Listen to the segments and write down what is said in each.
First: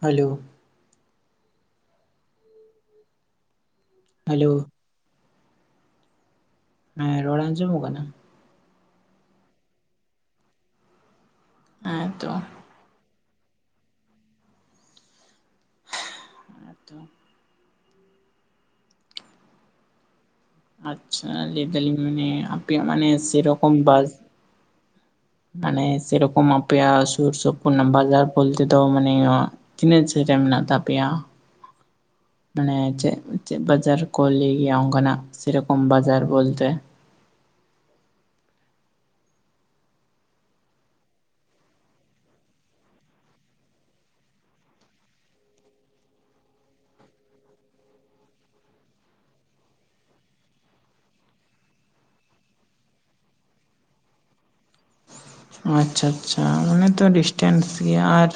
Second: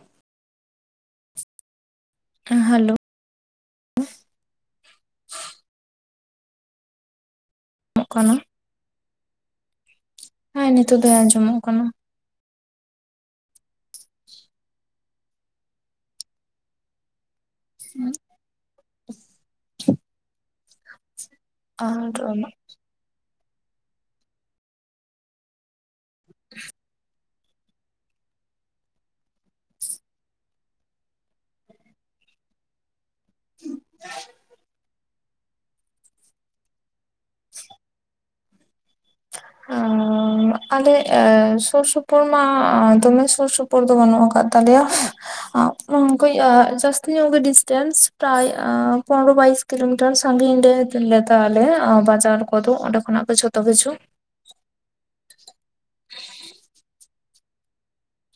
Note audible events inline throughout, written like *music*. Hello hello hello ᱦᱮᱸ ᱨᱚᱲ ᱟᱸᱡᱚᱢᱚᱜ ᱠᱟᱱᱟ? ᱦᱮᱸ ᱱᱤᱛᱳᱜ ᱫᱚ ᱟᱸᱡᱚᱢᱚᱜ ᱠᱟᱱᱟ ᱾ ᱦᱮᱸ ᱛᱚ ᱦᱮᱸ ᱛᱚ *inaudible* ᱟᱪᱪᱷᱟ ᱞᱟᱹᱭ ᱫᱟᱞᱤᱧ ᱟᱨ ᱢᱟᱱᱮ ᱟᱯᱮᱭᱟᱜ ᱢᱟᱱᱮ ᱥᱮᱨᱚᱠᱚᱢ ᱵᱟᱥ ᱢᱟᱱᱮ ᱥᱮᱨᱚᱠᱚᱢ ᱟᱯᱮᱭᱟᱜ ᱥᱩᱨ ᱥᱩᱯᱩᱨ ᱨᱮᱱᱟ ᱵᱟᱡᱟᱨ ᱵᱚᱞᱛᱮ ᱫᱚ ᱢᱟᱱᱮ ᱛᱤᱱᱟᱹᱜ ᱠᱷᱟᱱ. ᱞ ᱨᱮ ᱢᱮᱱᱟᱜ ᱛᱟᱯᱮᱭᱟ? ᱢᱟᱱᱮ ᱪᱮᱫ ᱪᱮᱫ ᱵᱟᱡᱟᱨ ᱠᱚ ᱞᱟᱹᱭ ᱜᱮᱭᱟ ᱚᱱᱠᱟᱱᱟᱜ ᱥᱮ ᱨᱚᱠᱚᱢ ᱵᱟᱡᱟᱨ ᱵᱚᱞᱛᱮ *inaudible* ᱟᱸᱻ ᱟᱞᱮ ᱥᱩᱨ ᱥᱩᱯᱩᱨ ᱢᱟ ᱫᱚᱢᱮ ᱥᱩᱨ ᱥᱩᱯᱩᱨ ᱫᱚ ᱵᱟᱹᱱᱩᱜ ᱟᱠᱟᱫ ᱛᱟᱞᱮᱭᱟ *unintelligible* ᱡᱟᱹᱥᱛᱤ ᱧᱚᱜ ᱜᱮ ᱰᱤᱥᱴᱮᱱᱥ ᱯᱨᱟᱭ ᱯᱚᱱᱨᱳ ᱵᱟᱭᱤᱥ ᱠᱤᱞᱳᱢᱤᱴᱟᱨ ᱥᱟ. ᱜᱤᱧ ᱨᱮ ᱞᱮᱛᱟᱞᱮ ᱵᱟᱡᱟᱨ ᱠᱚᱫᱚ ᱚᱸᱰᱮ ᱠᱷᱚᱱᱟᱜ ᱜᱮ ᱡᱷᱚᱛᱚ ᱠᱤᱪᱷᱩ ᱟᱪᱪᱷᱟ ᱟᱪᱪᱷᱟ ᱚᱱᱮ ᱛᱚ ᱰᱤᱥᱴᱮᱱᱥ ᱜᱮᱭᱟ ᱟᱨ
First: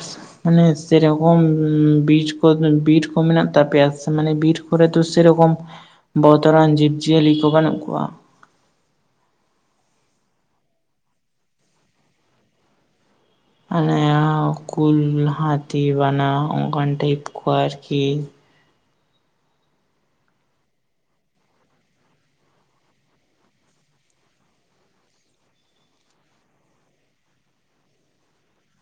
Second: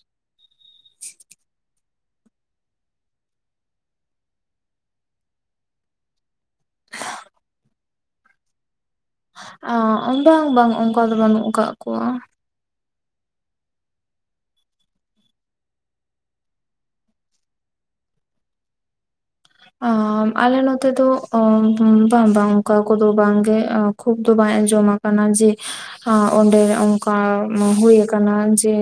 ᱢᱟᱱᱮ ᱥᱮᱨᱚᱠᱚᱢ ᱵᱤᱨ ᱠᱚ ᱢᱮᱱᱟᱜ ᱛᱟᱯᱮᱭᱟ ᱥᱮ? ᱠᱚᱨᱮ ᱫᱚ ᱥᱮᱨᱚᱠᱚᱢ ᱵᱚᱛᱚᱨᱟᱱ ᱡᱤᱵᱽ ᱡᱤᱭᱟᱹᱞᱤ ᱠᱚ ᱵᱟᱹᱱᱩᱜ ᱠᱚᱣᱟ? ᱵᱟᱝ ᱵᱟᱝ ᱚᱱᱠᱟ ᱫᱚ ᱵᱟᱹᱱᱩᱜ ᱠᱟᱜ ᱠᱚᱣᱟ ᱾ ᱚᱱᱮ ᱠᱩᱞ ᱦᱟᱹᱛᱤ ᱵᱟᱱᱟ ᱚᱱᱠᱟᱱ ᱴᱟᱭᱤᱯ ᱠᱚ ᱟᱨᱠᱤ ᱟᱞᱮ ᱱᱚᱛᱮ ᱫᱚ ᱵᱟᱝ ᱵᱟᱝ ᱚᱱᱠᱟ ᱠᱚᱫᱚ ᱵᱟᱝᱜᱮ ᱠᱷᱩᱵ ᱫᱚ ᱵᱟᱭ ᱟᱡᱚᱢᱟ ᱠᱟᱱᱟ ᱡᱮ ᱦᱮᱸ ᱚᱸᱰᱮ ᱚᱱᱠᱟ ᱦᱳᱭ ᱠᱟᱱᱟ ᱡᱮ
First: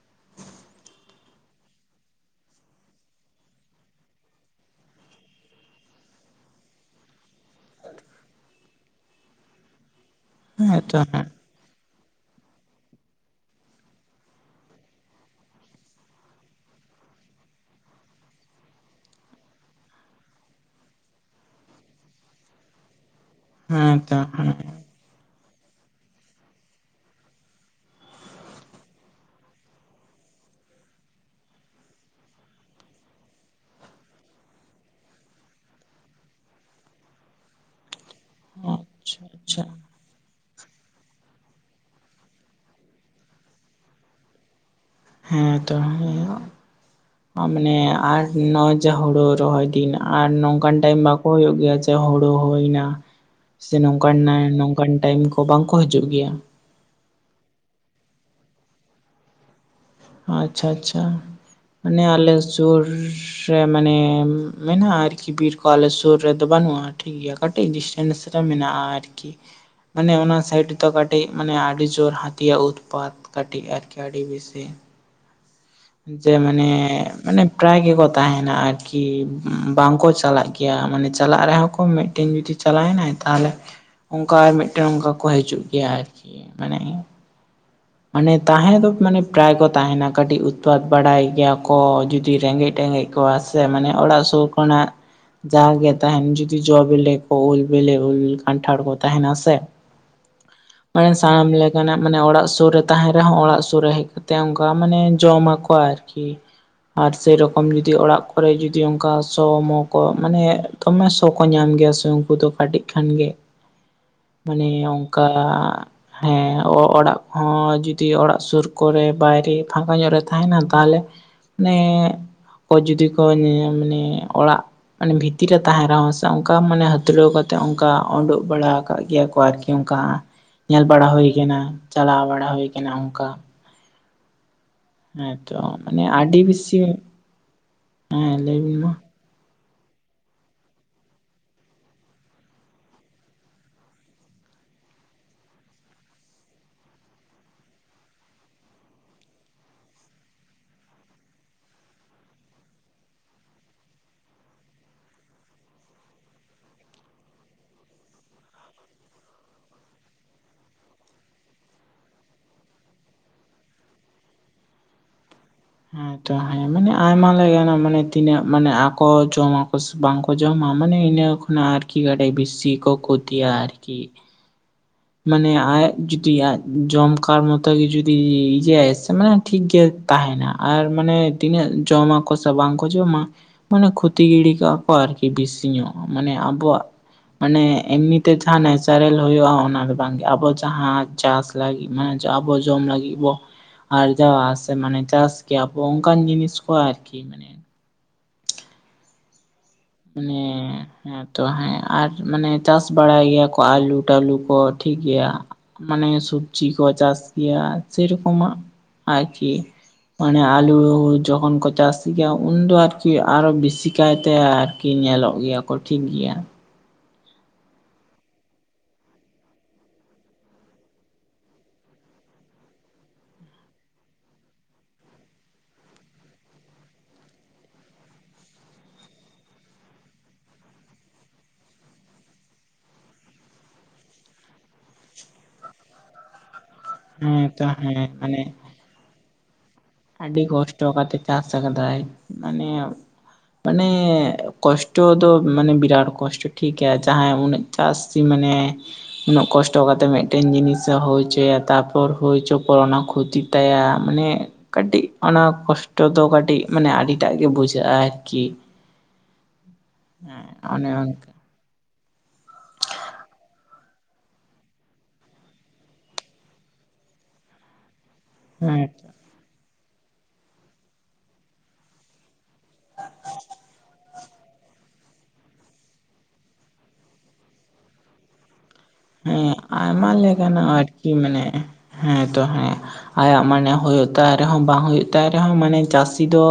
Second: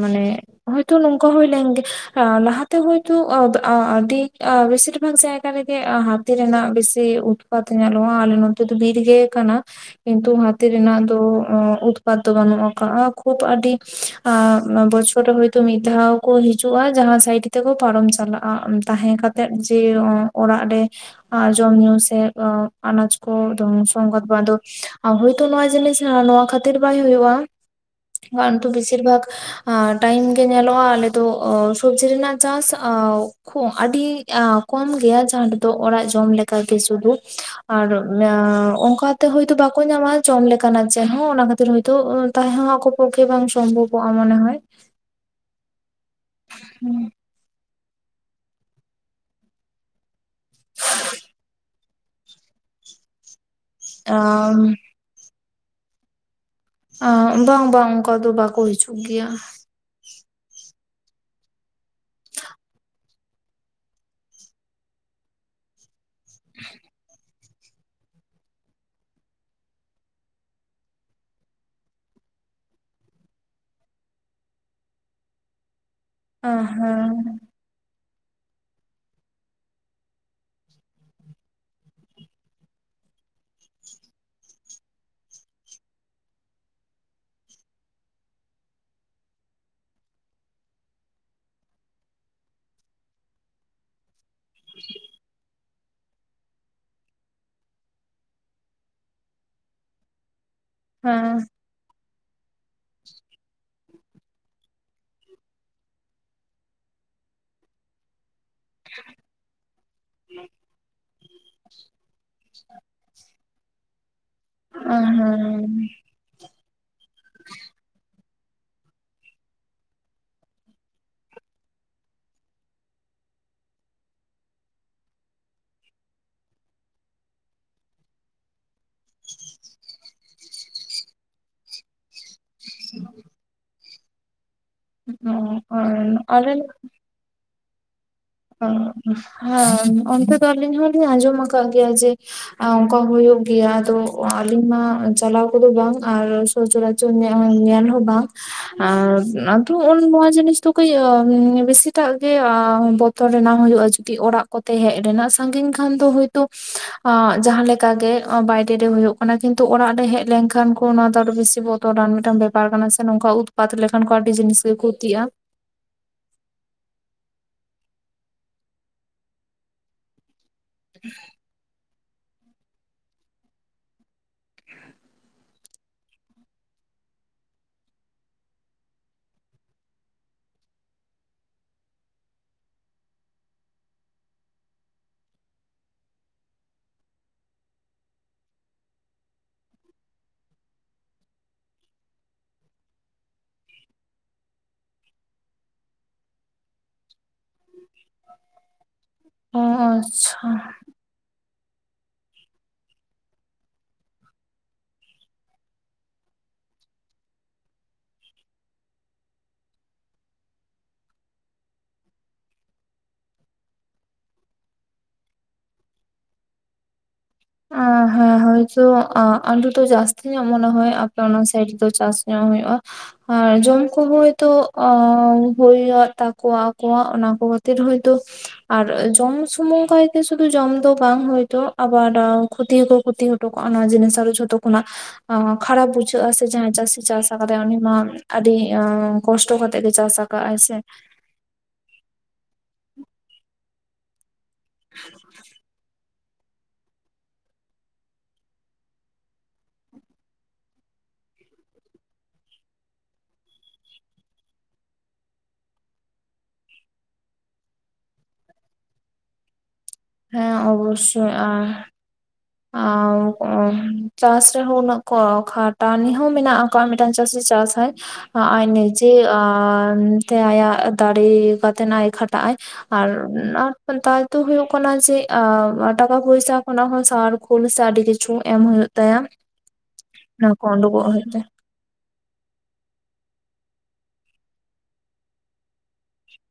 ᱢᱟᱱᱮ ᱦᱳᱭᱛᱚ ᱱᱚᱝᱠᱟ ᱦᱩᱭ ᱞᱮᱱᱜᱮ ᱞᱟᱦᱟᱛᱮ ᱦᱳᱭᱛᱳ ᱟᱹᱰᱤ ᱵᱮᱥᱤ ᱵᱮᱥᱤᱨ ᱵᱷᱟᱜᱽ ᱡᱟᱭᱜᱟ ᱨᱮᱜᱮ ᱦᱟᱹᱛᱤ ᱨᱮᱱᱟᱜ ᱵᱤᱥᱤ ᱩᱛᱯᱟᱛ ᱧᱮᱞᱚᱜᱼᱟ ᱟᱞᱮ ᱱᱚᱛᱮ ᱫᱚ ᱵᱤᱨ ᱜᱮ ᱠᱟᱱᱟ ᱠᱤᱱᱛᱩ ᱦᱟᱛᱤ ᱦᱮᱸ ᱛᱚ ᱨᱮᱱᱟᱜ ᱫᱚ ᱦᱮᱸ ᱛᱚᱯᱷᱟᱛ ᱫᱚ ᱵᱟᱹᱱᱩᱜ ᱠᱟᱜᱼᱟ ᱠᱷᱩᱵ ᱟᱹᱰᱤ ᱵᱚᱪᱷᱚᱨ ᱨᱮ ᱦᱳᱭᱛᱚ ᱢᱤᱫ ᱫᱷᱟᱣ ᱠᱚ ᱦᱤᱡᱩᱜᱼᱟ ᱡᱟᱦᱟᱸ ᱥᱟᱭᱤᱰ ᱜᱮ ᱛᱮᱠᱚ ᱯᱟᱨᱚᱢ ᱪᱟᱞᱟᱜᱼᱟ ᱾ ᱛᱟᱦᱮᱸ ᱠᱟᱛᱮᱫ ᱡᱮ ᱚᱲᱟᱜ ᱨᱮ ᱡᱚᱢ ᱧᱩ ᱥᱮ ᱟᱱᱟᱡ ᱠᱚ *unintelligible* *unintelligible* ᱦᱮᱸ ᱛᱚ ᱟᱵᱚ ᱦᱮᱸ ᱫᱚ ᱱᱚᱣᱟ ᱡᱤᱱᱤᱥ ᱦᱟᱸ ᱱᱚᱣᱟ ᱠᱷᱟᱹᱛᱤᱨ ᱵᱟᱭ ᱦᱩᱭᱩᱜᱼᱟ ᱠᱚᱱ ᱛᱚ ᱵᱮᱥᱤᱨ ᱵᱷᱟᱜ ᱟᱨ ᱴᱟᱭᱤᱢ ᱜᱮ ᱧᱮᱞᱚᱜᱼᱟ ᱟᱞᱮᱫ ᱫᱚ ᱥᱚᱵᱡᱤ ᱨᱮᱱᱟᱜ ᱪᱟᱥ ᱟᱣ ᱟᱹᱰᱤ ᱠᱚᱢ ᱜᱮᱭᱟ ᱡᱟᱦᱟᱸ ᱨᱮᱫᱚ ᱚᱲᱟᱜ ᱡᱚᱢ ᱞᱮᱠᱟᱜᱮ ᱥᱩᱫᱩ ᱟᱨ ᱟᱪᱪᱷᱟ ᱚᱱᱠᱟᱛᱮ ᱦᱳᱭᱛᱚ ᱟᱪᱪᱷᱟ ᱵᱟᱠᱚ ᱧᱟᱢᱟ ᱡᱚᱢ ᱞᱮᱠᱟᱱᱟᱜ ᱡᱟᱦᱟᱸ ᱚᱱᱟ ᱠᱷᱟᱹᱛᱤᱨ ᱦᱚᱭᱛᱚ ᱛᱟᱦᱮᱸ ᱦᱚᱸ ᱟᱠᱚ ᱯᱚᱠᱠᱷᱮ ᱵᱟᱝ ᱥᱚᱢᱵᱷᱚᱵᱚᱜᱼᱟ ᱢᱚᱱᱮ ᱦᱚᱭ ᱦᱮᱸ ᱛᱚ ᱦᱮᱸ ᱦᱩᱸ ᱢᱟᱱᱮ ᱟᱨ ᱱᱚ ᱡᱟ ᱦᱳᱲᱳ ᱨᱚᱦᱚᱭ ᱫᱤᱱ ᱟᱨ ᱱᱚᱝᱠᱟᱱ ᱴᱟᱭᱤᱢ ᱵᱟᱠᱚ ᱦᱳᱭᱳᱜ ᱜᱮᱭᱟ ᱥᱮ ᱦᱳᱲᱳ ᱦᱩᱭᱱᱟ ᱥᱮ ᱱᱚᱝᱠᱟᱱ, ᱱᱚᱝᱠᱟᱱ ᱴᱟᱭᱤᱢ ᱠᱚ ᱵᱟᱝ ᱠᱚ ᱦᱤᱡᱩᱜ ᱜᱮᱭᱟ ᱚ ᱵᱟᱝ ᱵᱟᱝ ᱚᱱᱠᱟ ᱫᱚ ᱵᱟᱠᱚ ᱦᱤᱡᱩᱜ ᱜᱮᱭᱟ ᱟᱪᱪᱷᱟ ᱟᱪᱪᱷᱟ ᱢᱟᱱᱮ ᱟᱞᱮ ᱥᱳᱨ ᱥᱮ ᱢᱟᱱᱮ ᱢᱮᱱᱟᱜᱼᱟ ᱟᱨᱠᱤ ᱵᱤᱨ ᱠᱚ ᱟᱞᱮ ᱥᱳᱨ ᱨᱮᱫᱚ ᱵᱟᱹᱱᱩᱜᱼᱟ ᱴᱷᱤᱠ ᱜᱮᱭᱟ ᱠᱟᱹᱴᱤᱡ ᱰᱤᱥᱴᱮᱱᱥ ᱨᱮ ᱢᱮᱱᱟᱜᱼᱟ ᱟᱨᱠᱤ ᱢᱟᱱᱮ ᱚᱱᱟ ᱥᱟᱭᱤᱰ ᱫᱚ ᱠᱟᱹᱴᱤᱡ ᱢᱟᱱᱮ ᱟᱹᱰᱤ ᱡᱳᱨ ᱦᱟᱹᱛᱤᱭᱟᱜ ᱩᱛᱯᱟᱛ ᱠᱟᱹᱴᱤᱡ ᱟᱨᱠᱤ ᱟᱹᱰᱤ ᱵᱤᱥᱤ ᱡᱮ ᱦᱮᱸ ᱢᱟᱱᱮ ᱢᱟᱱᱮ ᱯᱨᱟᱭ ᱜᱮᱠᱚ ᱛᱟᱦᱮᱱᱟ ᱟᱨᱠᱤ ᱵᱟᱝ ᱠᱚ ᱪᱟᱞᱟᱜ ᱜᱮᱭᱟ, ᱢᱟᱱᱮ ᱪᱟᱞᱟᱜ ᱨᱮᱦᱚᱸ ᱠᱚ ᱢᱤᱫᱴᱮᱱ ᱡᱩᱫᱤ ᱪᱟᱞᱟᱭ ᱱᱟᱭ ᱛᱟᱦᱞᱮ ᱚᱱᱠᱟ ᱟᱨ ᱢᱤᱫᱴᱮᱱ ᱚᱱᱠᱟ ᱠᱚ ᱦᱤᱡᱩᱜ ᱜᱮᱭᱟ ᱟᱨᱠᱤ ᱢᱟᱱᱮ ᱢᱟᱱᱮ ᱛᱟᱦᱮᱸ ᱫᱚ ᱢᱟᱱᱮ ᱯᱨᱟᱭ ᱠᱚ ᱛᱟᱦᱮᱸᱱᱟ ᱠᱟᱹᱴᱤᱡ ᱩᱯᱟᱛ ᱵᱟᱲᱟᱭ ᱜᱮᱭᱟ ᱠᱚ ᱡᱩᱫᱤ ᱨᱮᱸᱜᱮᱡ ᱴᱮᱸᱜᱮᱡ ᱠᱚᱣᱟ ᱥᱮ ᱢᱟᱱᱮ ᱚᱲᱟᱜ ᱥᱩᱨ ᱠᱷᱚᱱᱟᱜ ᱡᱟᱜᱮ ᱛᱟᱦᱮᱱ ᱡᱩᱫᱤ ᱡᱚ ᱵᱮᱞᱮ ᱠᱚ ᱩᱞ ᱵᱮᱞᱮ ᱩᱞ ᱠᱟᱱᱴᱷᱟᱲ ᱠᱚ ᱛᱟᱦᱮᱱᱟ ᱥᱮ *inaudible* ᱢᱟᱱᱮ ᱦᱮᱸ ᱥᱟᱱᱟᱢ ᱞᱮᱠᱟᱱᱟᱜ ᱢᱟᱱᱮ ᱚᱲᱟᱜ ᱥᱳᱨ ᱨᱮ ᱛᱟᱦᱮᱸ ᱨᱮᱦᱚᱸ ᱚᱲᱟᱜ ᱥᱳᱨ ᱨᱮ ᱦᱮᱡ ᱠᱟᱛᱮ ᱚᱱᱠᱟ ᱢᱟᱱᱮ ᱡᱚᱢᱟᱠᱚ ᱠᱚ ᱟᱨᱠᱤ ᱟᱨ ᱥᱮᱨᱚᱠᱚᱢ ᱡᱩᱫᱤ ᱚᱲᱟᱜ ᱛᱟᱯᱚᱨᱮ ᱡᱩᱫᱤ ᱚᱱᱠᱟ ᱥᱚ ᱢᱚ ᱠᱚ ᱢᱟᱱᱮ ᱫᱚᱢᱮ ᱥᱚ ᱠᱚ ᱧᱟᱢ ᱜᱮᱭᱟ ᱥᱮ ᱩᱱᱠᱩ ᱫᱚ ᱠᱟᱹᱴᱤᱡ ᱠᱷᱟᱱ ᱜᱮ ᱢᱟᱱᱮ ᱦᱮᱸ ᱚᱱᱠᱟ ᱦᱮᱸ ᱚᱲᱟᱜ ᱠᱚᱦᱚᱸ ᱡᱩᱫᱤ ᱚᱲᱟᱜ ᱥᱳᱨ ᱠᱚᱨᱮ ᱵᱟᱭᱨᱮ ᱯᱷᱟᱸᱠᱟ ᱧᱚᱜ ᱨᱮ ᱛᱟᱦᱮᱱᱟ ᱛᱟᱦᱞᱮ ᱢᱟᱱᱮ ᱚ ᱡᱩᱫᱤ ᱠᱚ ᱢᱟᱱᱮ ᱚᱲᱟᱜ ᱢᱟᱱᱮ ᱵᱷᱤᱛᱤᱨ ᱨᱮ ᱛᱟᱦᱮ ᱨᱮᱦᱚᱸ ᱥᱮ ᱚᱱᱠᱟ ᱢᱟᱱᱮ ᱦᱟᱹᱛᱲᱟᱹᱣ ᱠᱟᱛᱮᱜ ᱚᱱᱠᱟ ᱳᱰᱳᱜ ᱵᱟᱲᱟ ᱠᱟᱜ ᱜᱮᱭᱟ ᱠᱚ ᱚᱱᱠᱟ ᱧᱮᱞ ᱵᱟᱲᱟ ᱦᱳᱭ ᱠᱟᱱᱟ ᱪᱟᱞᱟᱣ ᱵᱟᱲᱟ ᱦᱳᱭ ᱠᱟᱱᱟ ᱚᱱᱠᱟ ᱦᱮᱸᱛᱚ ᱢᱟᱱᱮ ᱦᱮᱸ ᱟᱹᱰᱤ ᱵᱤᱥᱤ ᱚ ᱦᱮᱸ ᱚᱱᱛᱮ ᱫᱚ ᱟᱹᱞᱤᱧ ᱦᱚᱞᱤᱧ ᱟᱸᱡᱚᱢ ᱠᱟᱜ ᱜᱮᱭᱟ ᱡᱮ ᱚᱱᱠᱟ ᱦᱳᱭᱳᱜ ᱜᱮᱭᱟ ᱟᱫᱚ ᱟᱹᱞᱤᱧ ᱢᱟ ᱪᱟᱞᱟᱣ ᱠᱚᱫᱚ ᱵᱟᱝ ᱟᱨ ᱥᱚᱪᱚᱨᱟᱪᱚᱨ ᱧᱮᱞ ᱦᱚ ᱵᱟᱝ ᱟᱨ ᱟᱫᱚ ᱱᱚᱣᱟ ᱡᱤᱱᱤᱥ ᱫᱚ ᱠᱟᱹᱡ ᱵᱮᱥᱤᱴᱟᱜ ᱜᱮ ᱵᱚᱛᱚᱨ ᱛᱚ ᱨᱮᱱᱟᱜ ᱦᱳᱭᱳᱜᱼᱟ ᱡᱩᱫᱤ ᱚᱲᱟᱜ ᱠᱚᱛᱮ ᱦᱮᱡ ᱨᱮᱱᱟᱜ ᱥᱟᱺᱜᱤᱧ ᱠᱷᱟᱱ ᱫᱚ ᱦᱳᱭᱛᱳ ᱡᱟᱦᱟᱸ ᱞᱮᱠᱟ ᱠᱟ ᱜᱮ ᱵᱟᱭᱨᱮ ᱨᱮ ᱦᱳᱭᱳᱜ ᱠᱟᱱᱟ, ᱠᱤᱱᱛᱩ ᱚᱲᱟᱜ ᱨᱮ ᱦᱮᱡ ᱞᱮᱱ ᱠᱷᱟᱱ ᱠᱚ ᱚᱱᱟ ᱫᱚ ᱟᱨᱚ ᱵᱤᱥᱤ ᱵᱚᱛᱚᱨ ᱛᱚ ᱨᱟᱱ ᱢᱤᱫᱴᱟᱝ ᱵᱮᱯᱟᱨ ᱠᱟᱱᱟ ᱥᱮ ᱱᱚᱝᱠᱟ ᱩᱛᱯᱟᱛ ᱞᱮᱠᱷᱟᱱ ᱠᱚ ᱟᱹᱰᱤ ᱡᱤᱱᱤᱥ ᱜᱮ ᱠᱷᱚᱛᱤᱜᱼᱟ ᱦᱮᱸᱛᱚ ᱦᱮᱸ ᱢᱟᱱᱮ ᱟᱭᱢᱟ ᱞᱮᱠᱟᱱᱟᱜ ᱢᱟᱱᱮ ᱛᱤᱱᱟᱹᱜ ᱢᱟᱱᱮ ᱟᱠᱚ ᱡᱚᱢᱟ ᱵᱟᱝᱠᱚ ᱡᱚᱢᱟ ᱢᱟᱱᱮ ᱤᱱᱟᱹ ᱠᱷᱚᱱᱟᱜ ᱟᱨᱠᱤ ᱜᱟᱴᱮ ᱵᱤᱥᱤ ᱠᱚ ᱠᱷᱚᱛᱤᱭᱟ ᱟᱨᱠᱤ ᱦᱮᱸ ᱢᱟᱱᱮ ᱟᱭᱟᱜ ᱡᱩᱫᱤ ᱟ ᱡᱚᱢ ᱠᱟᱨ ᱢᱚᱛᱚ ᱜᱮ ᱡᱩᱫᱤ ᱤᱭᱟᱹᱟᱭ ᱥᱮ ᱢᱟᱱᱮ ᱴᱷᱤᱠ ᱜᱮᱭᱟ ᱛᱟᱦᱮᱱᱟ ᱟᱨ ᱢᱟᱱᱮ ᱛᱤᱱᱟᱹᱜ ᱡᱚᱢᱟᱠᱚ ᱥᱮ ᱵᱟᱝᱠᱚ ᱡᱚᱢᱟ ᱢᱟᱱᱮ ᱠᱷᱚᱛᱤ ᱜᱤᱰᱤ ᱠᱟᱜᱼᱟ ᱠᱚ ᱟᱨᱠᱤ ᱵᱮᱥᱤ ᱧᱚᱜ ᱢᱟᱱᱮ ᱟᱵᱚᱣᱟᱜ ᱢᱟᱱᱮ ᱮᱢᱱᱤᱛᱮ ᱡᱟᱦᱟᱸ ᱱᱮᱪᱟᱨᱮᱞ ᱦᱩᱭᱩᱜᱼᱟ ᱚᱱᱟ ᱟᱫᱚ ᱵᱟᱝᱜᱮ ᱟᱵᱚ ᱡᱟᱦᱟᱸ ᱪᱟᱥ ᱞᱟᱹᱜᱤᱫ ᱢᱟᱱᱮ ᱟᱵᱚ ᱡᱚᱢ ᱞᱟᱹᱜᱤᱫ ᱵᱚ ᱟᱨᱡᱟᱣᱟ ᱥᱮ ᱢᱟᱱᱮ ᱪᱟᱥ ᱜᱮᱮᱭᱟᱵᱚ ᱚᱱᱠᱟᱱ ᱡᱤᱱᱤᱥ ᱠᱚ ᱟᱨᱠᱤ ᱢᱟᱱᱮ ᱚ ᱚ ᱢᱟᱱᱮᱻ ᱦᱮᱸᱛᱚ ᱦᱮᱸ ᱟᱨ ᱢᱟᱱᱮ ᱪᱟᱥ ᱵᱟᱲᱟᱭ ᱜᱮᱭᱟ ᱠᱚ ᱟᱹᱞᱩ ᱴᱟᱞᱩ ᱠᱚ ᱴᱷᱤᱠ ᱜᱮᱭᱟ ᱢᱟᱱᱮ ᱥᱚᱵᱽᱡᱤ ᱠᱚ ᱪᱟᱥ ᱜᱮᱭᱟ ᱥᱮᱨᱚᱠᱚᱢᱟᱜ ᱟᱨᱠᱤ ᱢᱟᱱᱮ ᱟᱞᱩ ᱡᱚᱠᱷᱚᱱ ᱠᱚ ᱪᱟᱥ ᱜᱮᱭᱟ ᱩᱱ ᱫᱚ ᱟᱨᱠᱤ ᱟᱨᱚ ᱵᱮᱥᱤ ᱠᱟᱭᱛᱮ ᱟᱨ ᱠᱤ ᱧᱮᱞᱚᱜ ᱜᱮᱭᱟ ᱠᱚ ᱴᱷᱤᱠ ᱜᱮᱭᱟ ᱾ ᱦᱮᱸᱦᱟ ᱦᱟ ᱦᱳᱭᱛᱚ ᱟᱹᱞᱩ ᱫᱚ ᱡᱟᱹᱥᱛᱤ ᱧᱚᱜ ᱢᱚᱱᱮ ᱦᱳᱭ ᱟᱯᱮ ᱚᱱᱟ ᱥᱟᱭᱤᱰ ᱨᱮᱫᱚ ᱪᱟᱥ ᱧᱚᱜ ᱦᱩᱭᱩᱜ ᱟ? ᱟᱨ ᱡᱚᱢ ᱠᱚᱦᱚᱸ ᱦᱭᱛᱳ ᱦ ᱛᱟᱠᱚᱣᱟ ᱟᱠᱚᱣᱟᱜ ᱚᱱᱟ ᱠᱚ ᱠᱷᱟᱹᱛᱤᱨ ᱦᱚᱳᱭᱛᱚ ᱟᱨ ᱡᱚᱢ ᱥᱩᱢᱩᱝ ᱠᱟᱭᱛᱮ ᱥᱩᱫᱩ ᱡᱚᱢ ᱫᱚ ᱵᱟᱝ ᱦᱚᱭᱛᱚ ᱟᱵᱟᱨ ᱠᱷᱚᱛᱤ ᱦᱚᱸᱠᱚ ᱠᱷᱚᱛᱤ ᱦᱚᱴᱚ ᱠᱟᱜᱼᱟ ᱚᱱᱟ ᱡᱤᱱᱤᱥ ᱟᱨ ᱡᱷᱚᱛᱚ ᱠᱷᱚᱱᱟᱜ ᱠᱷᱟᱨᱟᱯ ᱵᱩᱡᱷᱟᱹᱜᱼᱟ ᱥᱮ ᱡᱟᱦᱟᱸ ᱪᱟᱹᱥᱤ ᱪᱟᱥ ᱦᱮᱸ ᱟᱠᱟᱫᱟᱭ ᱛᱚ ᱩᱱᱤ ᱢᱟ ᱦᱮᱸ ᱢᱟᱱᱮ ᱟᱹᱰᱤ ᱦ ᱠᱚᱥᱴᱚ ᱠᱟᱛᱮᱜ ᱜᱮ ᱪᱟᱥ ᱟᱹᱰᱤ ᱟᱠᱟᱟᱭ ᱥᱮ ᱠᱚᱥᱴᱚ ᱠᱟᱛᱮ ᱪᱟᱥ ᱟᱠᱟᱫᱟᱭ ᱢᱟᱱᱮ, ᱢᱟᱱᱮ ᱠᱚᱥᱴᱚ ᱫᱚ ᱢᱟᱱᱮ ᱵᱤᱨᱟᱴ ᱠᱚᱥᱴᱚ ᱴᱷᱤᱠ ᱜᱮᱭᱟ ᱡᱟᱦᱟᱸᱭ ᱩᱱᱟᱹᱜ ᱪᱟᱹᱥᱤ ᱢᱟᱱᱮ ᱩᱱᱟᱹᱜ ᱠᱚᱥᱴᱚ ᱠᱟᱛᱮᱜ ᱢᱤᱫᱴᱮᱱ ᱡᱤᱱᱤᱥ ᱮ ᱦᱩᱭ ᱦᱚᱪᱚᱭᱟ ᱛᱟᱨᱯᱚᱨ ᱦᱩᱭᱪᱚ ᱯᱚᱨ ᱚᱱᱟ ᱠᱷᱚᱛᱤ ᱛᱟᱭᱟ ᱢᱟᱱᱮ ᱠᱟᱹᱴᱤᱡ ᱚᱱᱟ ᱠᱚᱥᱴᱚ ᱫᱚ ᱠᱟᱹᱴᱤᱡ ᱢᱟᱱᱮ ᱟᱹᱰᱤᱴᱟᱜ ᱜᱮ ᱵᱩᱡᱷᱟᱹᱜᱼᱟ ᱟᱨᱠᱤ ᱦᱮᱸ ᱚᱱ ᱚᱵᱚᱥᱥᱳᱭ ᱦᱟᱝᱠᱟ ᱟᱨ ᱟᱨ ᱪᱟᱥ ᱨᱮᱦᱚᱸ ᱩᱱᱟᱹᱜ ᱠᱚ ᱠᱷᱟᱴᱟᱱᱤ ᱦᱚᱸ ᱢᱮᱱᱟᱜᱼᱟ ᱾ ᱠᱚᱭ ᱢᱤᱫᱴᱟᱝ ᱪᱟᱹᱥᱤ ᱪᱟᱥᱟᱭ ᱟᱨ ᱟᱡ ᱦᱮᱸ ᱱᱤᱡᱮ ᱟᱱ ᱛᱮ ᱟᱭᱟᱜ ᱫᱟᱲᱮ ᱠᱟᱛᱮ ᱟᱡ ᱠᱷᱟᱴᱟᱜ ᱟᱭ ᱟᱨ ᱛᱟᱭ ᱫᱚ ᱦᱩᱭᱩᱜ ᱠᱟᱱᱟ ᱠᱷᱚᱱᱟ ᱡᱮ ᱴᱟᱠᱟ ᱯᱚᱭᱥᱟ ᱠᱷᱚᱱᱟᱜ ᱦᱚᱸ ᱥᱟᱣᱟᱨ ᱠᱷᱳᱞ ᱥᱮ ᱟᱹᱰᱤ ᱠᱤᱪᱷᱩ ᱮᱢ ᱦᱩᱭᱩᱜ ᱛᱟᱭᱟ ᱦᱮᱸ ᱟᱭᱢᱟ ᱚᱱᱟ ᱠᱚ ᱞᱮᱠᱟᱱᱟᱜ ᱩᱰᱩᱠᱚᱜ ᱟᱨᱠᱤ ᱦᱩᱭᱩᱜ ᱢᱟᱱᱮ ᱛᱟᱭᱟ ᱦᱮᱸᱛᱚ ᱦᱮᱸ ᱟᱭᱟᱜ ᱢᱟᱱᱮ ᱦᱩᱭᱩᱜ ᱛᱟᱭ ᱨᱮᱦᱚᱸ ᱵᱟᱝ ᱦᱩᱭᱩᱜ ᱛᱟᱭ ᱨᱮᱦᱚᱸ ᱢᱟᱱᱮ ᱪᱟᱥ ᱥᱤ ᱫᱚ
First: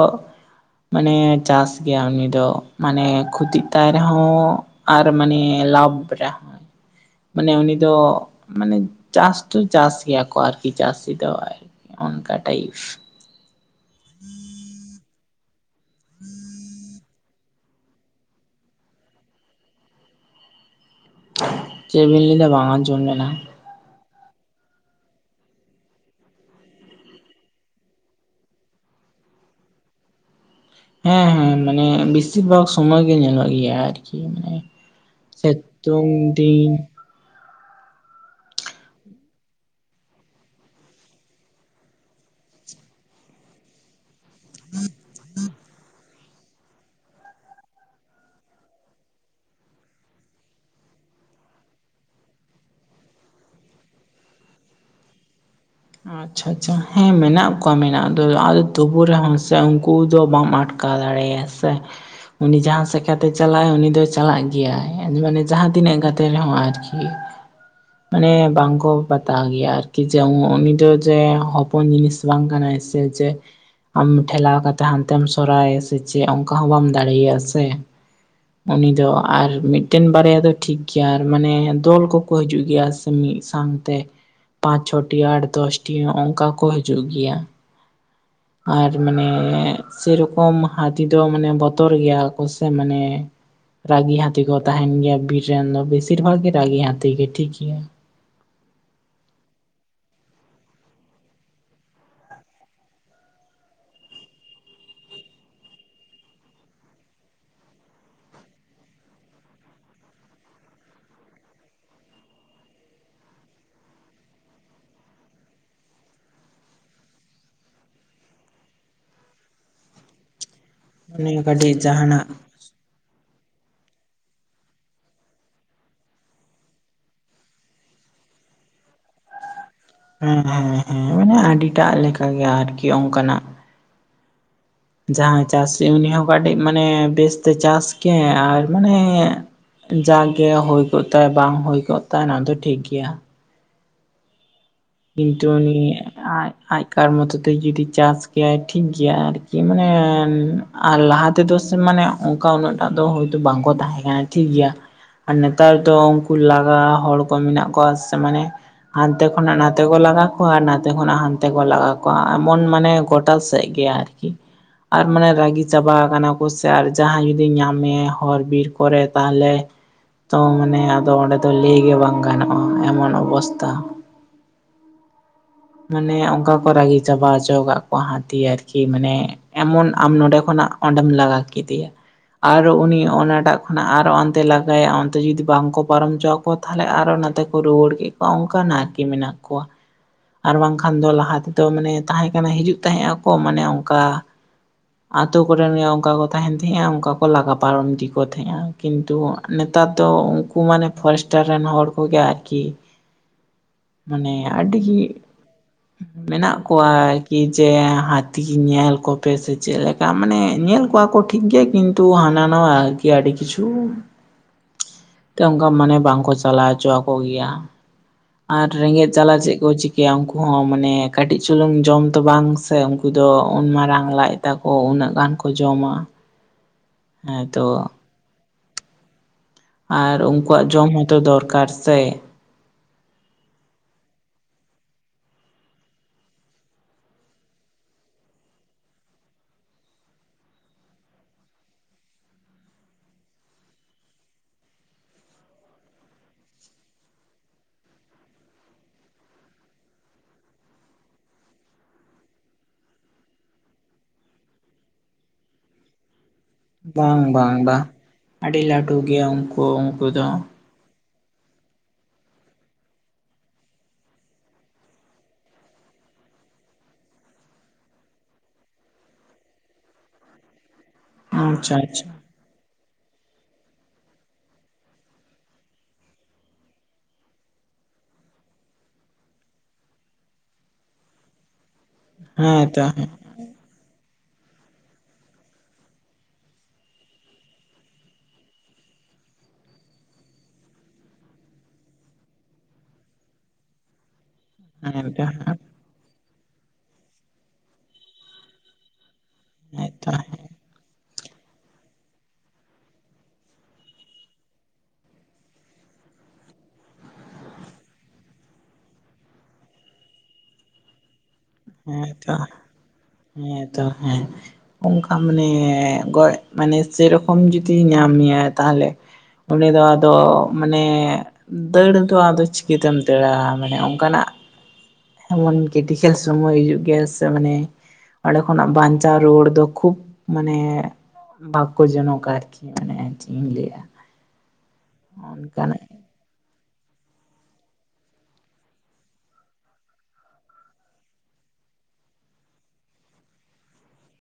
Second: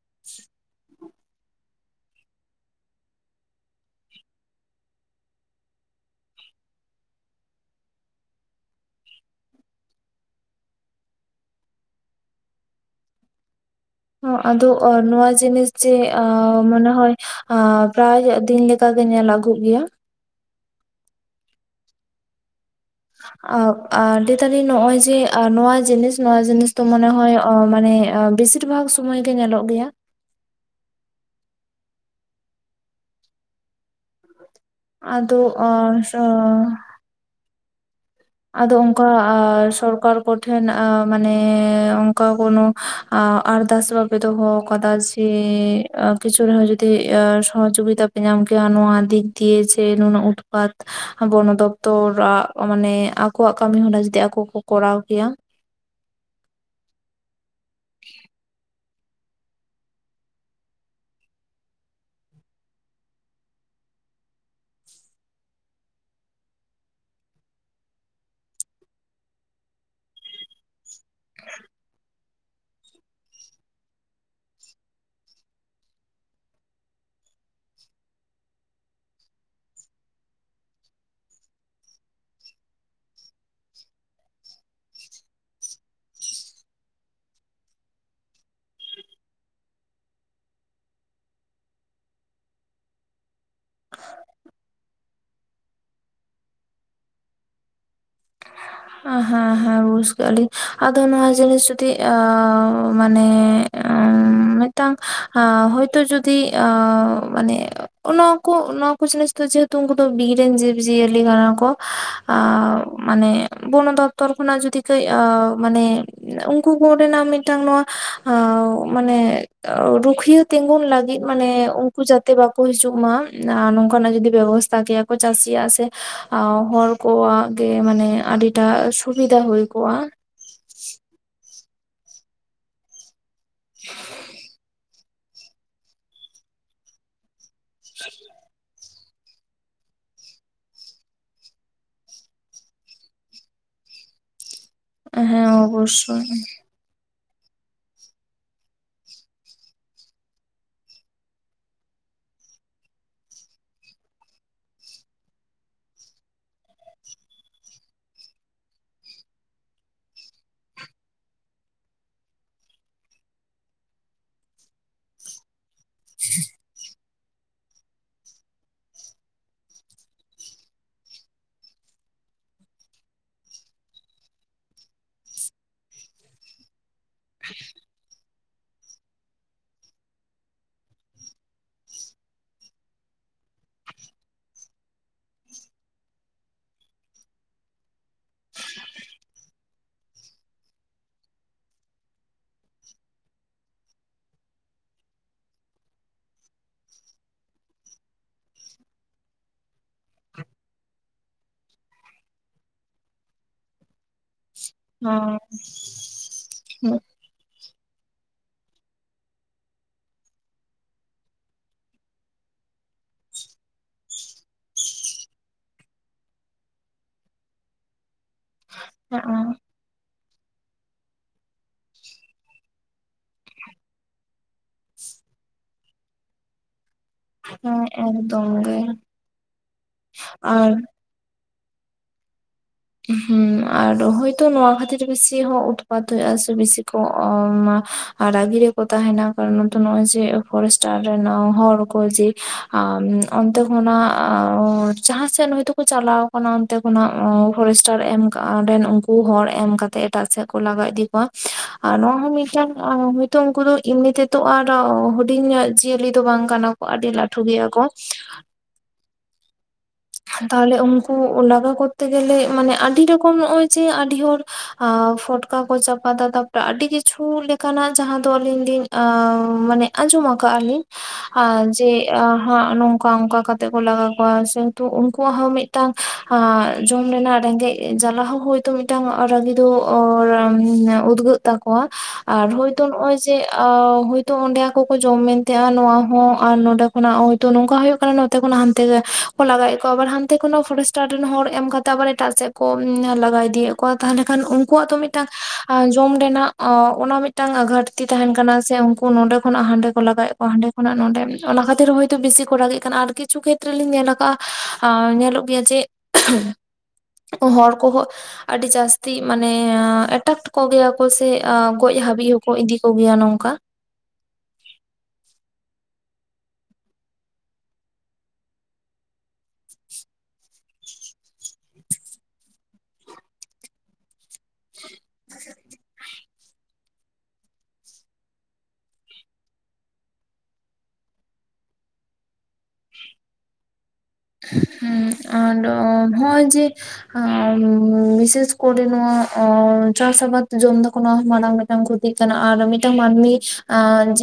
ᱢᱟᱱᱮ ᱪᱟᱥ ᱜᱮᱭᱟ ᱩᱱᱤᱤᱫᱚ ᱢᱟᱱᱮ ᱠᱷᱚᱛᱤᱜ ᱛᱟᱭ ᱨᱮᱦᱚᱸ ᱟᱨ ᱢᱟᱱᱮ ᱞᱟᱵᱷ ᱫᱟ ᱢᱟᱱᱮ ᱩᱱᱤ ᱫᱚ ᱢᱟᱱᱮ ᱪᱟᱥ ᱫᱚ ᱪᱟᱥ ᱜᱮᱭᱟ ᱠᱚ ᱟᱨᱠᱤ ᱪᱟᱹᱥᱤ ᱫᱚ ᱚᱱᱠᱟ ᱴᱟᱭᱤᱵᱽ ᱦ ᱟᱫᱚ ᱱᱚᱣᱟ ᱡᱤᱱᱤᱥ ᱡᱮ ᱟ ᱢᱚᱱᱮ ᱦᱚᱭ ᱯᱨᱟᱭ ᱫᱤᱱ ᱜᱮᱮ ᱱᱮᱛᱟᱨ ᱫᱚ ᱧᱮᱞ ᱟᱹᱜᱩ ᱜᱮᱭᱟ ᱪᱮᱫᱵᱤᱱ ᱞᱟᱹᱭᱫᱟᱟ ᱵᱟᱝ ᱟᱡᱚᱢ ᱟᱵᱽ ᱟᱫ ᱛᱟᱞᱤ ᱱᱚᱜᱼᱚᱭ ᱡᱮ ᱱᱚᱣᱟ ᱡᱤᱱᱤᱥ ᱱᱚᱣᱟ ᱡᱤᱱᱤᱥ ᱛᱚ ᱢᱚᱱᱮ ᱦᱚᱭ ᱢᱟᱱᱮ ᱵᱮᱥᱤ ᱵᱮᱥᱤᱨ ᱵᱷᱟᱜᱽ ᱥᱚᱢᱢᱚᱭ ᱜᱮ ᱧᱮᱞᱚᱜ ᱜᱮᱭᱟ ᱾ ᱦᱮᱸ ᱦᱮᱸ ᱢᱟᱱᱮ ᱵᱮᱥᱤᱨ ᱵᱷᱟᱜᱽ ᱥᱚᱢᱚᱭ ᱜᱮ ᱧᱮᱞᱚᱜ ᱜᱮᱭᱟ ᱟᱨᱠᱤ ᱢᱟᱱᱮ ᱟᱫᱚ ᱟ ᱪᱛᱩᱝ ᱥᱚ ᱫᱤᱱ ᱟᱫᱚ ᱚᱱᱠᱟ ᱥᱚᱨᱠᱟᱨ ᱠᱚᱴᱷᱮᱱ ᱟ ᱢᱟᱱᱮ ᱚᱱᱠᱟ ᱠᱳᱱᱳ ᱟᱨᱫᱟᱥ ᱵᱟᱯᱮ ᱫᱚᱦ ᱠᱟᱫᱟ ᱡᱮ ᱟ ᱠᱤᱪᱷᱩ ᱨᱮᱦᱚᱸ ᱡᱩᱫᱤ ᱥᱚᱦᱚᱡᱳᱜᱤᱛᱟ ᱯᱮ ᱧᱟᱢ ᱠᱮᱭᱟ ᱱᱚᱣᱟ ᱫᱤᱠ ᱫᱤᱭᱮ ᱥᱮ ᱱᱩᱱᱟᱹᱜ ᱩᱛᱯᱟᱛ ᱵᱚᱱᱚᱚᱫᱯᱛᱚᱨᱟᱜ ᱟᱜ ᱢᱟᱱᱮ ᱟᱠᱚᱣᱟᱜ ᱠᱟᱹᱢᱤᱦᱚᱨᱟ ᱡᱩᱫᱤ ᱟᱠᱚ ᱠᱚ ᱠᱚᱨᱟᱣ ᱠᱮᱭᱟ ᱾ ᱟᱪᱪᱷᱟ ᱟᱪᱪᱷᱟ ᱟᱪᱪᱷᱟ ᱦᱮᱸ ᱢᱮᱱᱟᱜ ᱠᱚᱣᱟ ᱢᱮᱱᱟᱜ ᱫᱚ ᱟᱫᱚ ᱛᱩᱵᱩ ᱨᱮᱦᱚᱸ ᱥᱮ ᱩᱱᱠᱩ ᱫᱚ ᱵᱟᱢ ᱟᱴᱠᱟᱣ ᱫᱟᱲᱮᱭᱟᱭᱟ ᱥᱮ ᱩᱱᱤ ᱡᱟᱦᱟᱸ ᱥᱮᱠᱟᱛᱮᱭ ᱪᱟᱞᱟᱜ ᱟᱭ ᱩᱱᱤ ᱫᱚᱭ ᱪᱟᱞᱟᱜ ᱜᱮᱭᱟᱭ ᱢᱟᱱᱮ ᱡᱟᱦᱟᱸ ᱛᱤᱱᱟᱹᱜ ᱜᱟᱛᱮ ᱨᱮᱦᱚᱸ ᱟᱨᱠᱤ ᱢᱟᱱᱮ ᱵᱟᱝᱠᱚ ᱵᱟᱛᱟᱣ ᱜᱮᱭᱟ ᱟᱨᱠᱤ ᱡᱮ ᱩᱱᱤ ᱫᱚ ᱡᱮ ᱦᱚᱯᱚᱱ ᱡᱤᱱᱤᱥ ᱵᱟᱝ ᱠᱟᱱᱟ ᱮ ᱥᱮ ᱡᱮ ᱟᱢ ᱴᱷᱮᱞᱟᱣ ᱠᱟᱛᱮᱫ ᱦᱟᱱᱛᱮᱢ ᱥᱚᱨᱦᱟᱭᱟ ᱥᱮ ᱪᱮᱫ ᱚᱱᱠᱟ ᱦᱚᱸ ᱵᱟᱢ ᱫᱟᱲᱮᱭᱟᱜᱼᱟ ᱥᱮ ᱩᱱᱤ ᱫᱚ ᱟᱨ ᱢᱤᱫᱴᱮᱱ ᱵᱟᱨᱭᱟ ᱫᱚ ᱴᱷᱤᱠ ᱜᱤᱭᱟ ᱟᱨ ᱢᱟᱱᱮ ᱫᱚᱞ ᱠᱚᱠᱚ ᱦᱤᱡᱩᱜ ᱜᱮᱭᱟ ᱢᱤᱫ ᱥᱟᱶᱛᱮ ᱯᱟᱸᱪ ᱪᱷᱚᱴᱤ ᱟᱴ ᱫᱚᱥᱴᱤ ᱱᱚᱝᱠᱟ ᱠᱚ ᱦᱤᱡᱩᱜ ᱜᱤᱭᱟ *inaudible* ᱟᱨ ᱢᱟᱱᱮ ᱥᱮᱨᱚᱠᱚᱢ ᱦᱟᱹᱛᱤ ᱫᱚ ᱢᱟᱱᱮ ᱵᱚᱛᱚᱨ ᱜᱮᱭᱟᱠᱚ ᱥᱮ ᱢᱟᱱᱮ ᱨᱟᱹᱜᱤ ᱦᱟᱹᱛᱤ ᱠᱚ ᱛᱟᱦᱮᱱ ᱜᱤᱭᱟ ᱵᱤᱨ ᱨᱮᱱ ᱫᱚ ᱵᱮᱥᱤᱨ ᱵᱷᱟᱜᱽ ᱜᱮ ᱨᱟᱹᱜᱤ ᱦᱟᱹᱛᱤ ᱜᱮ ᱴᱷᱤᱠ ᱜᱤᱭᱟ ᱦᱮᱸ ᱦᱮᱸ ᱵᱩᱡᱽ ᱠᱟᱹᱜᱼᱟ ᱞᱤᱧ ᱟᱫᱚ ᱱᱚᱣᱟ ᱡᱤᱱᱤᱥ ᱡᱩᱫᱤ ᱟ ᱢᱟᱱᱮ ᱟᱸ, *inaudible* ᱢᱤᱫᱴᱟᱝ ᱦᱚᱳᱭᱛᱳ ᱡᱩᱫᱤ ᱢᱟᱱᱮ *unintelligible* *unintelligible* ᱡᱮᱦᱮᱛᱩ ᱩᱱᱠᱩ ᱫᱚ ᱵᱤᱨ ᱨᱮᱱ ᱡᱤᱵᱽ ᱡᱤᱭᱟᱹᱞᱤ ᱠᱟᱱᱟ ᱠᱚ ᱟᱨ ᱢᱟᱱᱮ ᱾ ᱵᱚᱱᱚ ᱫᱚᱯᱛᱚᱨ ᱠᱷᱚᱱᱟᱜ ᱡᱩᱫᱤ ᱠᱟᱹᱡ ᱢᱟᱱᱮ ᱩᱱᱠᱩ ᱠᱚᱨᱮᱱᱟᱜ ᱢᱤᱫᱴᱟᱝ ᱱᱚᱣᱟ ᱢᱟᱱᱮ ᱨᱩᱠᱷᱤᱭᱟᱹ ᱛᱤᱸᱜᱩᱱ ᱞᱟᱹᱜᱤᱫ ᱢᱟᱱᱮ ᱠᱟᱹᱴᱤᱡ ᱩᱱᱠᱩ ᱡᱟᱦᱟᱱᱟᱜ ᱡᱟᱛᱮ ᱵᱟᱠᱚ ᱠᱚ ᱦᱤᱡᱩᱜ ᱢᱟ ᱟᱨ ᱱᱚᱝᱠᱟᱱᱟᱜ ᱡᱩᱫᱤ ᱵᱮᱵᱚᱥᱛᱟ ᱠᱮᱭᱟ ᱠᱚ ᱪᱟᱹᱥᱤᱭᱟᱜ ᱥᱮ ᱦᱚᱲ ᱠᱚᱣᱟᱜ ᱜᱮ ᱢᱟᱱᱮ ᱟᱹᱰᱤᱴᱟᱜ ᱥᱩᱵᱤᱫᱷᱟ ᱦᱩᱭ ᱠᱚᱜᱼᱟ ᱦᱮᱸ ᱦᱮᱸ ᱦᱮᱸ ᱢᱟᱱᱮ ᱟᱹᱰᱤᱴᱟᱜ ᱞᱮᱠᱟ ᱜᱮ ᱟᱨᱠᱤ ᱚᱱᱠᱟᱱᱟᱜ *inaudible* ᱡᱟᱦᱟᱸᱭ ᱪᱟᱹᱥᱤ ᱡᱚᱢᱤ ᱦᱚᱸ ᱠᱟᱹᱴᱤᱡ ᱢᱟᱱᱮ ᱵᱮᱥᱛᱮ ᱪᱟᱥ ᱠᱮ ᱟᱨ ᱢᱟᱱᱮ ᱡᱟᱜᱮ ᱦᱩᱭ ᱠᱚᱜ ᱛᱟᱭ ᱵᱟᱝ ᱦᱩᱭ ᱠᱚᱜ ᱛᱟᱭᱟ ᱚᱱᱟ ᱫᱚ ᱴᱷᱤᱠ ᱜᱮᱭᱟ ᱦᱮᱸ ᱠᱤᱱᱛᱩ ᱱᱩᱭ ᱚᱵᱚᱥᱥᱳᱭ ᱟᱡ ᱟᱭᱠᱟᱨ ᱢᱚᱛ ᱛᱮ ᱡᱩᱫᱤ ᱪᱟᱥ ᱠᱮᱭᱟᱭ ᱴᱷᱤᱠ ᱜᱮᱭᱟ ᱟᱨᱠᱤ ᱢᱟᱱᱮ ᱟᱨ ᱞᱟᱦᱟ ᱛᱮᱫᱚ ᱥᱮ ᱢᱟᱱᱮ ᱚᱱᱠᱟ ᱩᱱᱟᱹᱜᱴᱟᱜ ᱫᱚ ᱦᱚᱭᱛᱚ ᱵᱟᱝᱠᱚ ᱛᱟᱦᱮᱸ ᱠᱟᱱᱟ ᱴᱷᱤᱠ ᱜᱮᱭᱟ ᱟᱨ ᱱᱮᱛᱟᱨ ᱫᱚ ᱩᱱᱠᱩ ᱞᱟᱜᱟ ᱦᱚᱲ ᱠᱚ ᱢᱮᱱᱟᱜ ᱠᱚᱣᱟ ᱥᱮ ᱢᱟᱱᱮ ᱦᱟᱱᱛᱮ ᱠᱷᱚᱱᱟᱜ ᱱᱟᱛᱮ ᱦᱟᱱᱛᱮ ᱠᱚ ᱞᱟᱜᱟ ᱠᱚᱣᱟ ᱟᱨ ᱱᱟᱛᱮ ᱠᱷᱚᱱᱟᱜ ᱦᱟᱱᱛᱮ ᱠᱚ ᱞᱟᱜᱟ ᱠᱚᱣᱟ ᱮᱢᱚᱱ ᱢᱟᱱᱮ ᱜᱚᱴᱟ ᱥᱮᱫ ᱜᱮ ᱟᱨᱠᱤ ᱟᱨ ᱢᱟᱱᱮ ᱨᱟᱜᱤ ᱪᱟᱵᱟ ᱠᱟᱱᱟ ᱠᱚ ᱥᱮ ᱟᱨ ᱡᱟᱦᱟᱸᱭ ᱡᱩᱫᱤ ᱧᱟᱢᱮᱭᱟ ᱦᱚᱨ ᱵᱤᱨ ᱠᱚᱨᱮ ᱛᱟᱦᱚᱞᱮ ᱛᱚ ᱢᱟᱱᱮ ᱟᱫᱚ ᱚᱸᱰᱮ ᱫᱚ ᱞᱟᱹᱭ ᱜᱮ ᱵᱟᱝ ᱜᱟᱱᱚᱜᱼᱟ ᱮᱢᱚᱱ ᱚᱵᱚᱥᱛᱟ ᱢᱟᱱᱮ ᱚᱱᱠᱟ ᱠᱚ ᱨᱟᱹᱜᱤ ᱪᱟᱵᱟ ᱦᱚᱪᱚ ᱠᱟᱜ ᱠᱚᱣᱟ ᱦᱟᱹᱛᱤ ᱟᱨᱠᱤ ᱢᱟᱱᱮ ᱮᱢᱚᱱ ᱟᱢ ᱱᱚᱰᱮ ᱠᱷᱚᱱᱟᱜ ᱚᱸᱰᱮᱢ ᱞᱟᱜᱟ ᱠᱮᱫᱮᱭᱟ ᱟᱨᱚ ᱩᱱᱤ ᱚᱱᱟᱴᱟᱜ ᱠᱷᱚᱱᱟᱜ ᱟᱨᱚ ᱚᱱᱛᱮ ᱞᱟᱜᱟᱭᱟ ᱚᱱᱛᱮ ᱡᱩᱫᱤ ᱵᱟᱝᱠᱚ ᱯᱟᱨᱚᱢ ᱦᱚᱪᱟᱠᱣᱟ ᱛᱟᱦᱚᱞᱮ ᱟᱨᱚ ᱱᱟᱛᱮ ᱠᱚ ᱨᱩᱣᱟᱹᱲ ᱠᱮᱫ ᱠᱚᱣᱟ ᱚᱱᱠᱟᱱ ᱟᱨᱠᱤ ᱢᱮᱱᱟᱜ ᱠᱚᱣᱟ ᱟᱨ ᱵᱟᱝᱠᱷᱟᱱ ᱫᱚ ᱞᱟᱦᱟ ᱛᱮᱫᱚ ᱢᱟᱱᱮ ᱛᱟᱦᱮᱸ ᱠᱟᱱᱟ ᱦᱤᱡᱩᱜ ᱛᱟᱦᱮᱸᱫ ᱟᱠᱚ ᱢᱟᱱᱮ ᱚᱱᱠᱟ ᱟᱛᱳ ᱠᱚᱨᱮᱱ ᱜᱮ ᱚᱱᱠᱟ ᱠᱚ ᱛᱟᱦᱮᱱ ᱛᱟᱦᱮᱸᱜᱼᱟ ᱚᱱᱠᱟ ᱠᱚ ᱞᱟᱜᱟ ᱯᱟᱨᱚᱢ ᱤᱫ ᱠᱚ ᱛᱟᱦᱮᱸᱜᱼᱟ᱾ ᱠᱤᱱᱛᱩ ᱱᱮᱛᱟᱨ ᱫᱚ ᱩᱱᱠᱩ ᱢᱟᱱᱮ ᱯᱷᱚᱨᱮᱥᱴᱟᱨ ᱨᱮᱱ ᱦᱚᱲ ᱠᱚᱜᱮ ᱟᱨᱠᱤ ᱢᱟᱱᱮ ᱟᱹᱰᱤᱜᱮ ᱚᱸ *inaudible* ᱢᱮᱱᱟᱜ ᱠᱚᱣᱟᱠᱤ ᱡᱮ ᱦᱟᱹᱛᱤ ᱧᱮᱞ ᱠᱚᱯᱮ ᱥᱮ ᱪᱮᱫ ᱞᱮᱠᱟ ᱢᱟᱱᱮ ᱧᱮᱞ ᱠᱚᱣᱟ ᱠᱚ ᱴᱷᱤᱠ ᱜᱮᱭᱟ ᱠᱤᱱᱛᱩ ᱦᱟᱱᱟ ᱱᱟᱣᱟᱠ ᱟᱨᱠᱤ ᱟᱰᱤᱠᱤᱪᱽᱩ ᱛᱮ ᱚᱱᱠᱟ ᱢᱟᱱᱮ ᱵᱟᱝᱠᱚ ᱪᱟᱞᱟᱣ ᱦᱚᱪᱚ ᱟᱠ ᱜᱮᱭᱟ ᱟᱨ ᱨᱮᱸᱜᱮᱡ ᱡᱟᱞᱟ ᱪᱮᱫ ᱠᱚ ᱪᱤᱠᱟᱭᱟ ᱠᱟᱹᱡ ᱩᱱᱠᱩ ᱦᱚᱸ ᱢᱟᱱᱮ ᱠᱟᱹᱴᱤᱡ ᱪᱩᱞᱩᱝ ᱡᱚᱢ ᱫᱚ ᱵᱟᱝ ᱥᱮ ᱩᱱᱠᱩ ᱫᱚ ᱩᱱ ᱢᱟᱨᱟᱝ ᱞᱟᱡ ᱛᱟᱠᱚ ᱩᱱᱟᱹᱜ ᱜᱟᱱ ᱠᱚ ᱡᱚᱢᱟ᱾ *inaudible* ᱦᱮᱸᱛᱚ ᱦᱮᱸ ᱮᱠᱫᱚᱢ ᱜᱮ ᱟᱨ ᱩᱱᱠᱩᱣᱟᱜ ᱟᱨ ᱡᱚᱢ ᱦᱚᱸ ᱛᱚ ᱫᱚᱨᱠᱟᱨ ᱥᱮ ᱦᱢ ᱟᱨ ᱦᱚᱭᱛᱚ ᱱᱚᱣᱟ ᱠᱷᱟᱹᱛᱤᱨ ᱵᱤᱥᱤ ᱦᱚᱸ ᱩᱛᱯᱟᱛ ᱦᱩᱭᱩᱜ ᱟ ᱥᱮ ᱵᱮᱥᱤ ᱠᱚ *unintelligible* ᱟᱨ ᱨᱟᱹᱜᱤ ᱨᱮᱠᱚ ᱛᱟᱦᱮᱱᱟ ᱠᱟᱨᱚᱱ ᱢᱚᱱᱛᱮ ᱱᱚᱜᱼᱚᱭ ᱡᱮ ᱯᱷᱚᱨᱮᱥᱴᱟᱨ ᱨᱮᱱ ᱦᱚᱲ ᱠᱚ ᱡᱮ ᱟᱨ ᱚᱱᱛᱮ ᱠᱷᱚᱱᱟᱜ ᱡᱟᱦᱟᱸ ᱥᱮᱫ ᱦᱚᱳᱭᱛᱳ ᱠᱚ ᱪᱟᱞᱟᱣ ᱟᱠᱟᱱᱟ ᱚᱱᱛᱮ ᱠᱷᱚᱱᱟᱜ, ᱯᱷᱚᱨᱮᱥᱴᱟᱨ ᱮᱢ ᱠᱟᱜᱼᱟ ᱚᱸᱰᱮᱱ ᱩᱱᱠᱩ ᱦᱚᱲ ᱮᱢ ᱠᱟᱛᱮᱫ ᱮᱴᱟᱜ ᱥᱮᱫ ᱠᱚ ᱞᱟᱜᱟ ᱤᱫᱤ ᱠᱚᱣᱟ᱾ ᱟᱨ ᱱᱚᱣᱟ ᱦᱚᱸ ᱢᱤᱴᱟᱝ ᱦᱚᱳᱭᱛᱚ ᱩᱱᱠᱩ ᱫᱚ ᱮᱢᱱᱤ ᱛᱮ ᱛᱚ ᱟᱨ ᱦᱩᱰᱤ ᱧᱚᱜ ᱡᱤᱭᱟᱹᱞᱤ ᱫᱚ ᱵᱟᱝ ᱠᱟᱱᱟ ᱠᱚ ᱟᱹᱰᱤ ᱵᱟᱝ ᱞᱟᱹᱴᱷᱩ ᱵᱟᱝ ᱜᱮᱭᱟ ᱵᱟᱝ, ᱠᱚ ᱟᱹᱰᱤ ᱞᱟᱹᱴᱩ ᱜᱮᱭᱟ ᱩᱱᱠᱩ ᱩᱱᱠᱩ ᱫᱚ, ᱛᱟᱦᱚᱞᱮ ᱩᱝᱠᱩ ᱞᱟᱜᱟ ᱠᱚᱨᱛᱮ ᱜᱮᱞᱮ ᱢᱟᱱᱮ ᱟᱹᱰᱤ ᱨᱚᱠᱚᱢ ᱱᱚᱜᱼᱚᱭ ᱡᱮ ᱟᱹᱰᱤ ᱦᱚᱲ ᱯᱷᱚᱴᱠᱟ ᱠᱚ ᱪᱟᱯᱟᱫᱟ ᱛᱟᱯᱚᱨᱮ ᱟᱹᱰᱤ ᱠᱤᱪᱷᱩ ᱞᱮᱠᱟᱱᱟᱜ ᱡᱟᱦᱟᱸ ᱫᱚ ᱟᱹᱞᱤᱧ ᱞᱤᱧ ᱟᱻ ᱢᱟᱱᱮ ᱟᱸᱡᱚᱢ ᱟᱠᱟᱜᱼᱟ ᱞᱤᱧ ᱟᱨ ᱟᱪᱪᱷᱟ ᱡᱮ ᱟᱪᱪᱷᱟ ᱟ ᱦᱟᱜ ᱱᱚᱝᱠᱟ ᱚᱝᱠᱟ ᱠᱟᱛᱮ ᱠᱚ ᱞᱟᱜᱟ ᱠᱚᱣᱟ ᱥᱮ ᱛᱚ ᱩᱱᱠᱩᱣᱟᱜ ᱦᱚᱸ ᱢᱤᱫᱴᱟᱝ ᱡᱚᱢ ᱨᱮᱱᱟᱜ ᱨᱮᱸᱜᱮᱡ ᱡᱟᱞᱟ ᱦᱚᱸ ᱦᱚᱳᱭᱛᱚ ᱢᱤᱫᱴᱟᱝ ᱨᱟᱹᱜᱤ ᱫᱚ ᱩᱫᱜᱟᱹᱜ ᱛᱟᱠᱚᱣᱟ ᱟᱨ ᱦᱮᱸ ᱦᱚᱭᱛᱚ ᱛᱚ ᱱᱚᱜ ᱦᱮᱸ ᱚᱭ ᱡᱮ ᱦᱚᱳᱭᱛᱚ ᱚᱸᱰᱮ ᱟᱠᱚ ᱠᱚ ᱡᱚᱢ ᱢᱮᱱ ᱛᱮᱜᱼᱟ ᱱᱚᱣᱟ ᱦᱚᱸ ᱟᱨ ᱱᱚᱰᱮ ᱠᱷᱚᱱᱟᱜ ᱛ ᱱᱚᱝᱠᱟ ᱦᱩᱭᱩᱜ ᱠᱟᱱᱟ ᱱᱚᱛᱮ ᱠᱷᱚᱱᱟᱜ ᱦᱟᱱᱛᱮ ᱞᱟᱜᱟᱭᱮᱫ ᱠᱚᱣᱟ ᱟᱵᱟᱨ ᱦᱟᱱᱛᱮ ᱠᱷᱱ ᱦᱚᱸ ᱯᱷᱚᱨᱮᱥᱴᱟᱨ ᱨᱮᱱ ᱦᱚᱲ ᱮᱢ ᱠᱟᱛᱮ ᱟᱵᱟᱨ ᱮᱴᱟᱜ ᱥᱮᱫ ᱠᱚ ᱞᱟᱜᱟ ᱤᱫᱤᱭᱮᱫ ᱠᱚ ᱛᱟᱸᱦᱚᱞᱮ ᱠᱷᱟᱱ ᱩᱱᱠᱩᱣᱟᱜ ᱛᱚ ᱦᱮᱸ ᱢᱤᱫᱴᱟᱝ ᱦᱮᱸ ᱡᱚᱢ ᱨᱮᱱᱟᱜ ᱚᱱᱟ ᱢᱤᱫᱴᱟᱝ ᱜᱷᱟᱴᱛᱤ ᱛᱟᱦᱮᱱ ᱠᱟᱱᱟ ᱥᱮ ᱩᱱ ᱱᱚᱰᱮ ᱠᱷᱚᱱᱟᱜ ᱦᱟᱸᱰᱮ ᱠᱚ ᱦᱮᱸᱛᱚ ᱞᱟᱜᱟᱣᱮᱫ ᱠᱚᱣᱟ ᱦᱟᱸᱰᱮ ᱠᱷᱚᱱᱟᱜ ᱱᱚᱰᱮ, ᱚᱱᱟ ᱠᱷᱟᱹᱛᱤᱨ ᱦᱚᱤᱛᱳ ᱵᱤᱥᱤ ᱠᱚ ᱨᱟᱹᱜᱤᱜ ᱠᱟᱱᱟ ᱟᱨ ᱠᱤᱪᱷᱩ ᱠᱷᱮᱛᱨᱮ ᱞᱤᱧ ᱧᱮᱞ ᱟᱠᱟ ᱱᱠᱟ ᱧᱮᱞᱚᱜ ᱜᱮᱭᱟ ᱡᱮ ᱦᱚᱲ ᱠᱚᱦᱚᱸ ᱟᱹᱰᱤ ᱡᱟᱹᱥᱛᱤ ᱢᱟᱱᱮ ᱮᱴᱨᱟᱠᱴ ᱠᱚᱜᱮᱭᱟ ᱠᱚ ᱥᱮ ᱟᱹ ᱜᱚᱡ ᱦᱟᱹᱵᱤᱡ ᱦᱮᱸᱛᱚ ᱦᱮᱸᱛᱚ ᱦᱚᱸᱠᱚ ᱤᱫᱤ ᱠᱚᱜᱮᱭᱟ ᱱᱚᱝᱠᱟ᱾ ᱦᱮᱸ ᱛᱚ ᱦᱮᱸ ᱚᱱᱠᱟ ᱢᱟᱱᱮ ᱜᱚᱡ ᱢᱟᱱᱮ ᱥᱮᱨᱚᱠᱚᱢ ᱡᱩᱫᱤ ᱧᱟᱢᱮᱭᱟᱭ ᱛᱟᱦᱞᱮ ᱩᱱᱤ ᱫᱚ ᱟᱫᱚ ᱢᱟᱱᱮ ᱫᱟᱹᱲ ᱫᱚ ᱟᱫᱚ ᱪᱤᱠᱟᱹᱛᱮᱢ ᱫᱟᱹᱲᱟ, ᱢᱟᱱᱮ ᱚᱱᱠᱟᱱᱟᱜ ᱮᱢᱚᱱ ᱠᱤᱴᱤᱠᱮᱞᱥ ᱥᱚᱢᱚᱭ ᱦᱤᱡᱩᱜ ᱜᱮᱭᱟ ᱥᱮ ᱢᱟᱱᱮ, ᱚᱸᱰᱮ ᱠᱷᱚᱱᱟᱜ ᱵᱟᱧᱪᱟᱣ ᱨᱩᱣᱟᱹᱲ ᱫᱚ ᱠᱷᱩᱵ ᱢᱟᱱᱮ, ᱵᱟᱠᱚ ᱡᱚᱱᱚᱠ ᱟᱨᱠᱤ ᱢᱟᱱᱮ ᱪᱮᱫ ᱤᱧ ᱞᱟᱹᱭᱟ᱾ ᱦᱮᱸ ᱚᱱᱠᱟᱱᱟᱜ ᱟᱨ ᱦᱚᱳᱭ ᱡᱮ ᱵᱤᱥᱮᱥ ᱠᱚᱨᱮ ᱱᱚᱣᱟ ᱟᱸ ᱪᱟᱥ ᱟᱵᱟᱫ ᱡᱚᱢ ᱫᱚ ᱢᱟᱨᱟᱝ ᱢᱤᱫᱴᱟᱝ ᱠᱟᱱᱟ ᱟᱨ ᱢᱤᱫᱴᱟᱝ ᱢᱟᱹᱱᱢᱤ